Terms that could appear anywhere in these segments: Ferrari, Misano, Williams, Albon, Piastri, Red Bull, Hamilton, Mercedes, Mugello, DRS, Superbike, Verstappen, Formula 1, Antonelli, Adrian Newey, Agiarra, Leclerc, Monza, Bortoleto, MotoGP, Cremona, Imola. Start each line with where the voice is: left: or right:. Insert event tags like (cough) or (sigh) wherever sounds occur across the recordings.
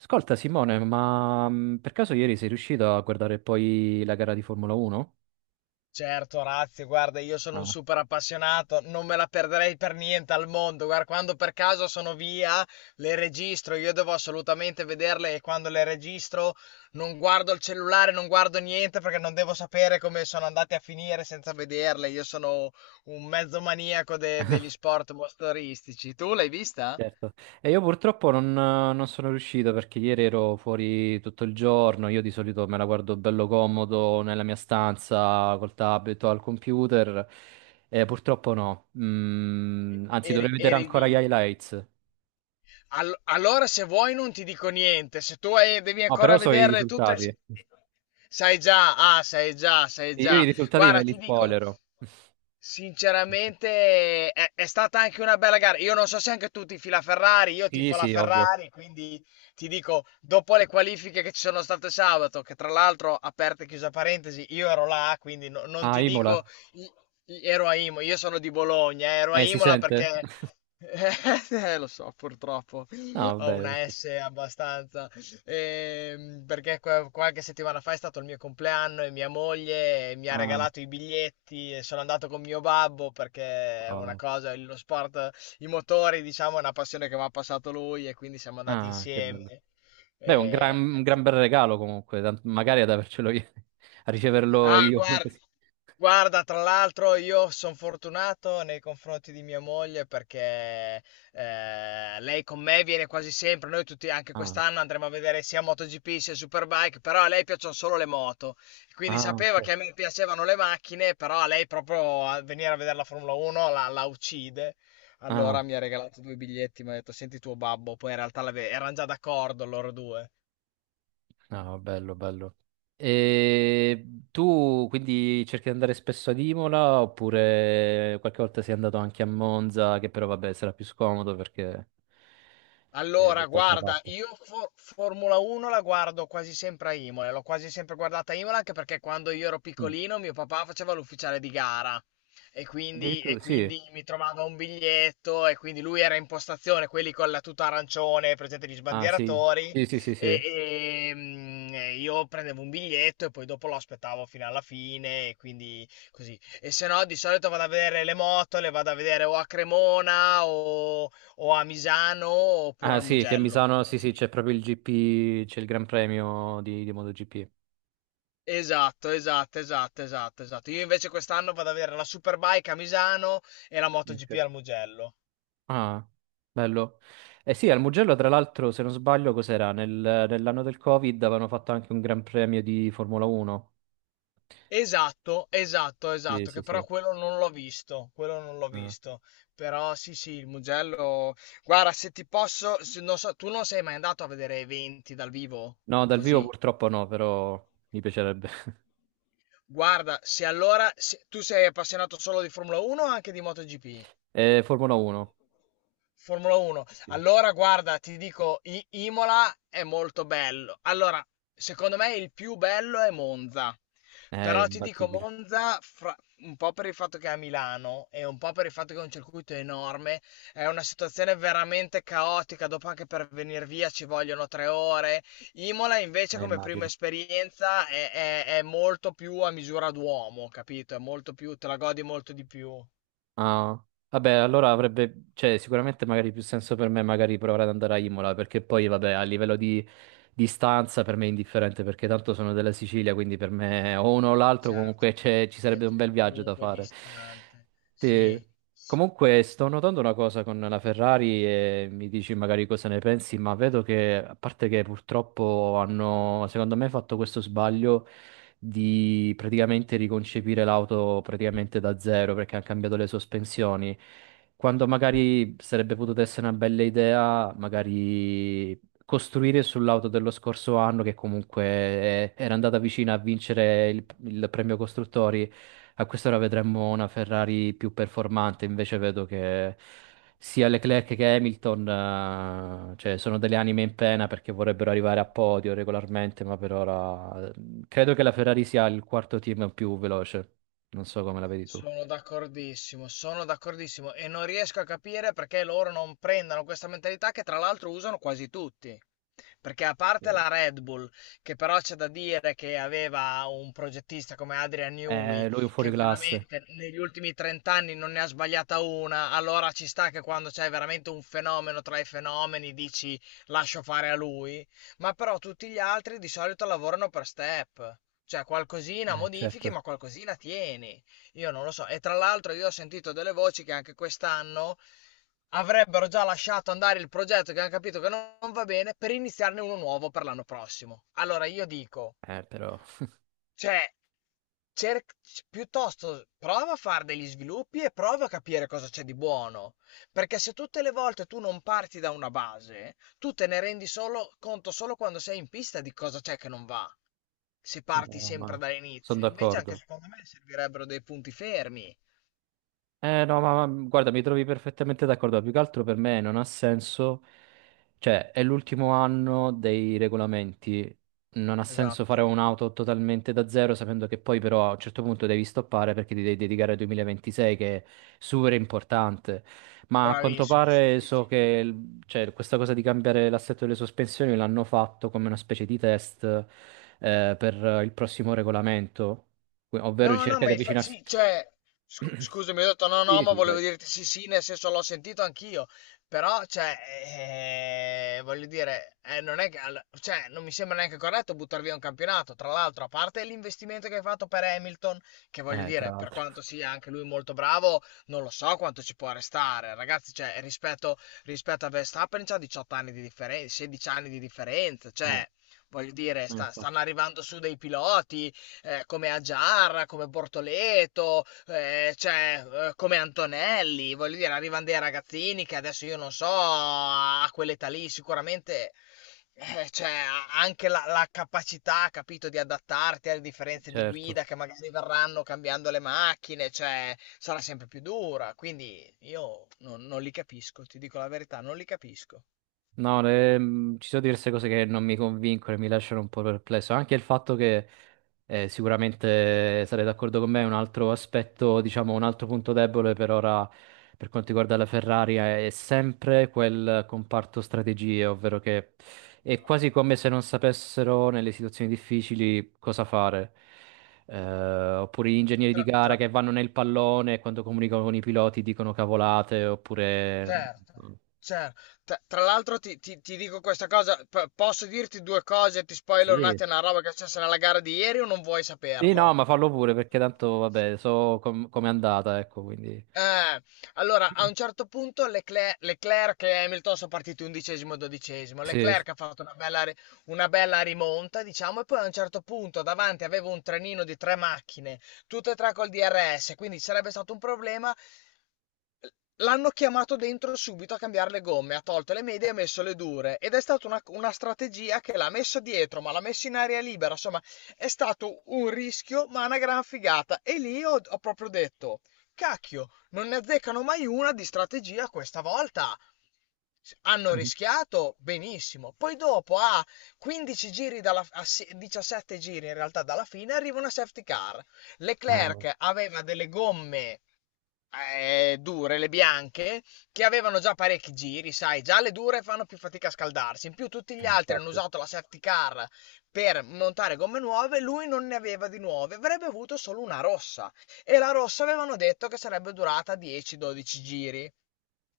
right: Ascolta Simone, ma per caso ieri sei riuscito a guardare poi la gara di Formula 1?
left: Certo, Razzi, guarda, io sono un
right: Ah,
left: super appassionato, non me la perderei per niente al mondo. Guarda, quando per caso sono via, le registro. Io devo assolutamente vederle, e quando le registro non guardo il cellulare, non guardo niente perché non devo sapere come sono andate a finire senza vederle. Io sono un mezzo maniaco degli sport motoristici. Tu l'hai vista?
right: certo. E io purtroppo non sono riuscito perché ieri ero fuori tutto il giorno, io di solito me la guardo bello comodo nella mia stanza col tablet o al computer, e purtroppo no.
left: E-
right: Anzi,
left: Eri,
right: dovrei vedere
left: eri
right: ancora
left: lì.
right: gli highlights.
left: Allora, se vuoi, non ti dico niente. Se tu hai- Devi
right: No,
left: ancora
right: però so i
left: vederle tutte,
right: risultati.
left: sai già, ah, sai già, sai
right: Io i
left: già.
right: risultati me
left: Guarda,
right: li
left: ti dico,
right: spoilero.
left: sinceramente, è stata anche una bella gara. Io non so se anche tu tifi la Ferrari, io
right: Sì,
left: tifo la
right: sì, ovvio.
left: Ferrari, quindi ti dico, dopo le qualifiche che ci sono state sabato, che tra l'altro, aperta e chiusa parentesi, io ero là, quindi non
right: Ah,
left: ti dico.
right: Imola.
left: Ero a Imola, io sono di Bologna, ero a
right: Si
left: Imola
right: sente?
left: perché...
right: (laughs)
left: (laughs) Lo so, purtroppo
right: No,
left: ho
right: vabbè,
left: una
right: perché...
left: S abbastanza. Perché qualche settimana fa è stato il mio compleanno e mia moglie mi ha
right: Ah.
left: regalato i biglietti e sono andato con mio babbo perché è una
right: Wow.
left: cosa, lo sport, i motori, diciamo, è una passione che mi ha passato lui e quindi siamo andati
right: Ah, che
left: insieme.
right: bello. Beh, un gran,
left: E
right: un gran bel regalo comunque, magari ad avercelo io, (laughs) a riceverlo
left: Ah,
right: io. (laughs) non
left: guarda,
right: che si-
left: tra l'altro io sono fortunato nei confronti di mia moglie perché lei con me viene quasi sempre. Noi tutti anche
right: Ah,
left: quest'anno andremo a vedere sia MotoGP sia Superbike, però a lei piacciono solo le moto, quindi
right: ah,
left: sapeva
right: ok.
left: che a me piacevano le macchine, però a lei proprio a venire a vedere la Formula 1 la uccide. Allora
right: Ah,
left: mi ha regalato due biglietti, mi ha detto senti tuo babbo, poi in realtà erano già d'accordo loro due.
right: no, bello, bello. E tu quindi cerchi di andare spesso ad Imola oppure qualche volta sei andato anche a Monza, che però vabbè sarà più scomodo perché è da
left: Allora,
right: tutt'altra
left: guarda,
right: parte.
left: io Formula 1 la guardo quasi sempre a Imola, l'ho quasi sempre guardata a Imola anche perché quando io ero
right: Mm.
left: piccolino mio papà faceva l'ufficiale di gara, e quindi, e
right: Addirittura, sì.
left: quindi mi trovava un biglietto, e quindi lui era in postazione, quelli con la tuta arancione, presente gli
right: Ah, sì.
left: sbandieratori,
right: Sì, sì, sì, sì.
left: e io prendevo un biglietto e poi dopo lo aspettavo fino alla fine, e quindi così. E se no di solito vado a vedere le moto, le vado a vedere o a Cremona o a Misano oppure
right: Ah
left: al
right: sì, che a
left: Mugello.
right: Misano, sì sì, c'è proprio il GP, c'è il Gran Premio di MotoGP.
left: Esatto, esatto, esatto, esatto, esatto. Io invece quest'anno vado ad avere la Superbike a Misano e la MotoGP
right: Ok.
left: al Mugello.
right: Ah, bello. Eh sì, al Mugello tra l'altro, se non sbaglio, cos'era? Nell'anno del Covid avevano fatto anche un Gran Premio di Formula 1.
left: Esatto, esatto,
right: Sì,
left: esatto,
right: sì,
left: che
right: sì.
left: però quello non l'ho visto, quello non l'ho
right: Ah.
left: visto. Però sì, sì, il Mugello. Guarda, se ti posso, non so, tu non sei mai andato a vedere eventi dal vivo?
right: No, dal vivo
left: Così.
right: purtroppo no, però mi piacerebbe. (laughs)
left: Guarda, se allora se- tu sei appassionato solo di Formula 1 o anche di MotoGP?
right: Formula 1.
left: Formula 1.
right: Sì,
left: Allora, guarda, ti dico, Imola è molto bello. Allora, secondo me il più bello è Monza.
right: è
left: Però ti dico
right: imbattibile.
left: Monza, un po' per il fatto che è a Milano e un po' per il fatto che è un circuito enorme, è una situazione veramente caotica. Dopo anche per venire via ci vogliono 3 ore. Imola invece
right: Eh,
left: come prima
right: immagino.
left: esperienza è molto più a misura d'uomo, capito? È molto più, te la godi molto di più.
right: Ah, vabbè, allora avrebbe, cioè, sicuramente magari più senso per me magari provare ad andare a Imola, perché poi, vabbè, a livello di distanza per me è indifferente, perché tanto sono della Sicilia, quindi per me o uno o l'altro
left: Certo,
right: comunque c'è- ci
left: è
right: sarebbe un bel
left: è
right: viaggio da
left: comunque
right: fare.
left: distante.
right: Sì.
left: Sì, sì.
right: Comunque sto notando una cosa con la Ferrari e mi dici magari cosa ne pensi, ma vedo che, a parte che purtroppo hanno, secondo me, fatto questo sbaglio di praticamente riconcepire l'auto praticamente da zero perché hanno cambiato le sospensioni. Quando magari sarebbe potuta essere una bella idea, magari costruire sull'auto dello scorso anno che comunque era andata vicina a vincere il premio costruttori a quest'ora vedremmo una Ferrari più performante, invece vedo che sia Leclerc che Hamilton, cioè, sono delle anime in pena perché vorrebbero arrivare a podio regolarmente, ma per ora credo che la Ferrari sia il quarto team più veloce. Non so come la vedi tu.
left: Sono d'accordissimo e non riesco a capire perché loro non prendano questa mentalità che tra l'altro usano quasi tutti. Perché a parte
right: Eh,
left: la Red Bull, che però c'è da dire che aveva un progettista come Adrian Newey,
right: Lui è un
left: che
right: fuoriclasse,
left: veramente negli ultimi 30 anni non ne ha sbagliata una, allora ci sta che quando c'è veramente un fenomeno tra i fenomeni dici lascio fare a lui, ma però tutti gli altri di solito lavorano per step, cioè qualcosina modifichi
right: certo,
left: ma qualcosina tieni. Io non lo so. E tra l'altro io ho sentito delle voci che anche quest'anno avrebbero già lasciato andare il progetto, che hanno capito che non va bene, per iniziarne uno nuovo per l'anno prossimo. Allora io dico,
right: però,
left: cioè, cer- piuttosto prova a fare degli sviluppi e prova a capire cosa c'è di buono. Perché se tutte le volte tu non parti da una base, tu te ne rendi solo, conto solo quando sei in pista di cosa c'è che non va. Se parti
right: no,
left: sempre
right: ma sono
left: dall'inizio, invece, anche
right: d'accordo.
left: secondo me servirebbero dei punti fermi.
right: Eh no, guarda, mi trovi perfettamente d'accordo. Più che altro per me non ha senso, cioè è l'ultimo anno dei regolamenti. Non ha senso fare
left: Esatto,
right: un'auto totalmente da zero sapendo che poi però a un certo punto devi stoppare perché ti devi dedicare al 2026 che è super importante. Ma a quanto
left: bravissimo, sì,
right: pare
left: sì, sì.
right: so che cioè, questa cosa di cambiare l'assetto delle sospensioni l'hanno fatto come una specie di test per il prossimo regolamento, ovvero
left: No, no,
right: cerca
left: ma
right: di avvicinarsi.
left: sì, cioè, scusami, ho detto no, no,
right: Sì,
left: ma
right: sì,
left: volevo
right: poi.
left: dirti sì, sì, nel senso l'ho sentito anch'io, però, cioè, voglio dire, non è che, cioè, non mi sembra neanche corretto buttare via un campionato, tra l'altro, a parte l'investimento che hai fatto per Hamilton, che voglio
right: Tra
left: dire, per
right: l'altro.
left: quanto sia anche lui molto bravo, non lo so quanto ci può restare, ragazzi, cioè, rispetto a Verstappen c'ha 18 anni di differenza, 16 anni di differenza,
right: Eh,
left: cioè... Voglio dire,
right: eh,
left: stanno
right: infatti,
left: arrivando su dei piloti, come Agiarra, come Bortoleto, cioè, come Antonelli, voglio dire, arrivano dei ragazzini che adesso io non so, a quell'età lì sicuramente cioè, anche la capacità, capito, di adattarti alle differenze di
right: certo.
left: guida che magari verranno cambiando le macchine, cioè, sarà sempre più dura. Quindi io non li capisco, ti dico la verità, non li capisco.
right: No, ci sono diverse cose che non mi convincono e mi lasciano un po' perplesso. Anche il fatto che sicuramente sarei d'accordo con me, un altro aspetto, diciamo, un altro punto debole per ora per quanto riguarda la Ferrari è sempre quel comparto strategie, ovvero che è
left: Mamma
right: quasi come
left: mia.
right: se non sapessero nelle situazioni difficili cosa fare. Oppure gli ingegneri di
left: Tra,
right: gara
left: tra-
right: che vanno nel pallone e quando comunicano con i piloti dicono cavolate, oppure...
left: Certo, cer T tra l'altro ti dico questa cosa, p posso dirti 2 cose, ti spoilero un
right: Sì,
left: attimo una roba che è successa nella gara di ieri, o non vuoi
right: sì, no,
left: saperlo?
right: ma fallo pure perché tanto, vabbè, so com'è andata, ecco, quindi...
left: Eh, allora a un certo punto Leclerc e Hamilton sono partiti 11° e 12°.
right: Sì, sì.
left: Leclerc ha fatto una bella rimonta, diciamo, e poi a un certo punto davanti aveva un trenino di 3 macchine, tutte e 3 col DRS, quindi ci sarebbe stato un problema. L'hanno chiamato dentro subito a cambiare le gomme, ha tolto le medie e ha messo le dure, ed è stata una strategia che l'ha messo dietro, ma l'ha messo in aria libera, insomma è stato un rischio ma una gran figata, e lì ho, ho proprio detto, cacchio, non ne azzeccano mai una di strategia questa volta. Hanno rischiato benissimo, poi dopo a 15 giri dalla, 17 giri in realtà dalla fine arriva una safety car. Leclerc
right: (laughs)
left: aveva delle gomme dure, le bianche, che avevano già parecchi giri, sai, già le dure fanno più fatica a scaldarsi. In più tutti gli altri hanno
right: Infatti.
left: usato la safety car per montare gomme nuove, lui non ne aveva di nuove, avrebbe avuto solo una rossa. E la rossa avevano detto che sarebbe durata 10-12 giri.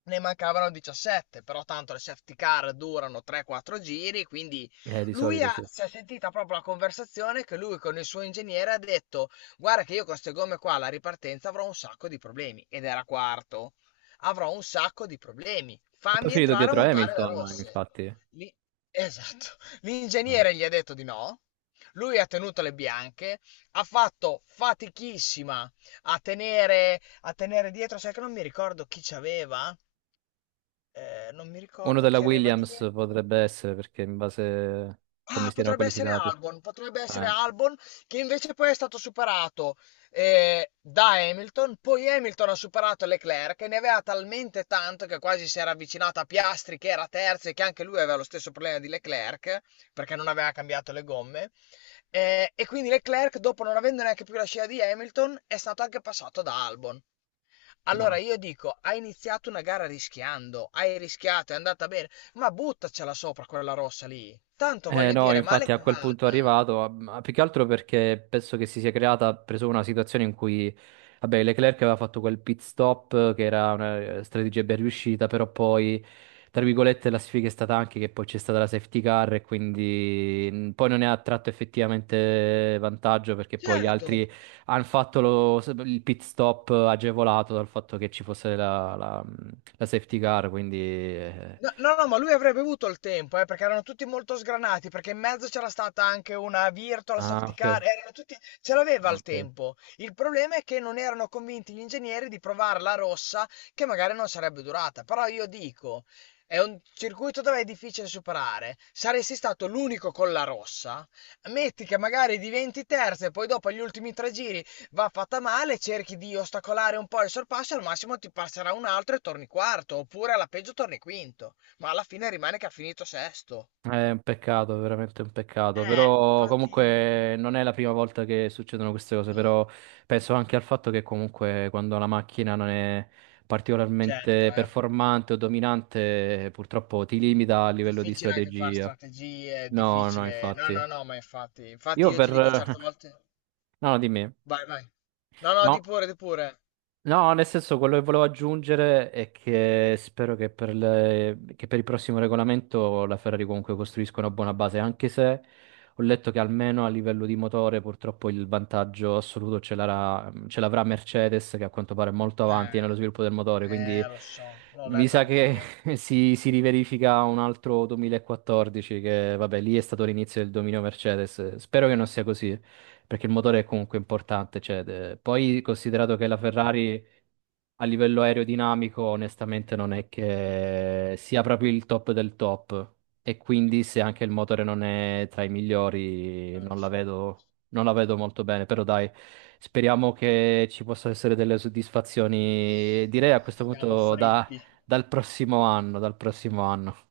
left: Ne mancavano 17, però tanto le safety car durano 3-4 giri, quindi
right: Di solito sì. E
left: si è sentita proprio la conversazione, che lui con il suo ingegnere ha detto: Guarda, che io con queste gomme qua alla ripartenza avrò un sacco di problemi. Ed era quarto, avrò un sacco di problemi.
right: poi è
left: Fammi
right: finito
left: entrare a
right: dietro
left: montare le
right: Hamilton,
left: rosse.
right: infatti.
left: Lì- Esatto.
right: Vabbè.
left: L'ingegnere gli ha detto di no. Lui ha tenuto le bianche, ha fatto fatichissima a tenere dietro, sai che non mi ricordo chi c'aveva? Non mi
right: Uno
left: ricordo
right: della
left: chi aveva
right: Williams
left: dietro.
right: potrebbe essere perché in base a come
left: Ah,
right: si erano
left: potrebbe essere
right: qualificati.
left: Albon, potrebbe essere
right: Eh,
left: Albon, che invece poi è stato superato da Hamilton, poi Hamilton ha superato Leclerc e ne aveva talmente tanto che quasi si era avvicinato a Piastri, che era terzo e che anche lui aveva lo stesso problema di Leclerc perché non aveva cambiato le gomme. E quindi Leclerc, dopo non avendo neanche più la scia di Hamilton, è stato anche passato da Albon. Allora
right: no.
left: io dico, hai iniziato una gara rischiando, hai rischiato, è andata bene. Ma buttacela sopra quella rossa lì. Tanto voglio
right: No,
left: dire, male
right: infatti a
left: che
right: quel punto è
left: vada.
right: arrivato, ah, ma più che altro perché penso che si sia creata preso una situazione in cui, vabbè, Leclerc aveva fatto quel pit stop che era una strategia ben riuscita, però poi, tra virgolette, la sfiga è stata anche che poi c'è stata la safety car e quindi poi non ne ha tratto effettivamente vantaggio perché poi gli
left: Certo.
right: altri hanno fatto il pit stop agevolato dal fatto che ci fosse la safety car, quindi...
left: No, no, no, ma lui avrebbe avuto il tempo, perché erano tutti molto sgranati, perché in mezzo c'era stata anche una virtual
right: Ah,
left: safety
right: ok.
left: car, erano tutti... ce l'aveva
right: Ah,
left: il
right: ok.
left: tempo. Il problema è che non erano convinti gli ingegneri di provare la rossa, che magari non sarebbe durata. Però io dico, è un circuito dove è difficile superare. Saresti stato l'unico con la rossa. Metti che magari diventi terzo e poi dopo agli ultimi 3 giri va fatta male, cerchi di ostacolare un po' il sorpasso e al massimo ti passerà un altro e torni quarto, oppure alla peggio torni quinto, ma alla fine rimane che ha finito sesto.
right: È un peccato, veramente un peccato, però
left: Infatti,
right: comunque non è la prima volta che succedono queste cose,
left: no,
right: però penso anche al fatto che comunque quando la macchina non è
left: certo,
right: particolarmente
left: è
right: performante o dominante, purtroppo ti limita a livello di
left: difficile anche fare
right: strategia.
left: strategie, è
right: No, no,
left: difficile... No,
right: infatti.
left: no, no, ma infatti, infatti
right: Io
left: io ti
right: per...
left: dico certe
right: (laughs)
left: volte...
right: No, dimmi.
left: Vai, vai. No, no,
right: No.
left: di pure, di pure.
right: No, nel senso, quello che volevo aggiungere è che spero che per, che per il prossimo regolamento la Ferrari comunque costruisca una buona base, anche se ho letto che almeno a livello di motore purtroppo il vantaggio assoluto ce l'avrà Mercedes, che a quanto pare è molto avanti
left: Eh,
right: nello sviluppo del motore, quindi
left: lo so, l'ho
right: mi
left: letto
right: sa che
left: anch'io,
right: (laughs) si riverifica un altro 2014, che vabbè, lì è stato l'inizio del dominio Mercedes. Spero che non sia così perché il motore è comunque importante. Cioè, poi considerato che la Ferrari a livello aerodinamico, onestamente, non è che sia proprio il top del top. E quindi, se anche il motore non è tra i migliori,
left: lo so.
right: non la vedo molto bene. Però, dai, speriamo che ci possano essere delle soddisfazioni. Direi a questo
left: Siamo
right: punto
left: fritti.
right: dal prossimo anno, dal prossimo anno.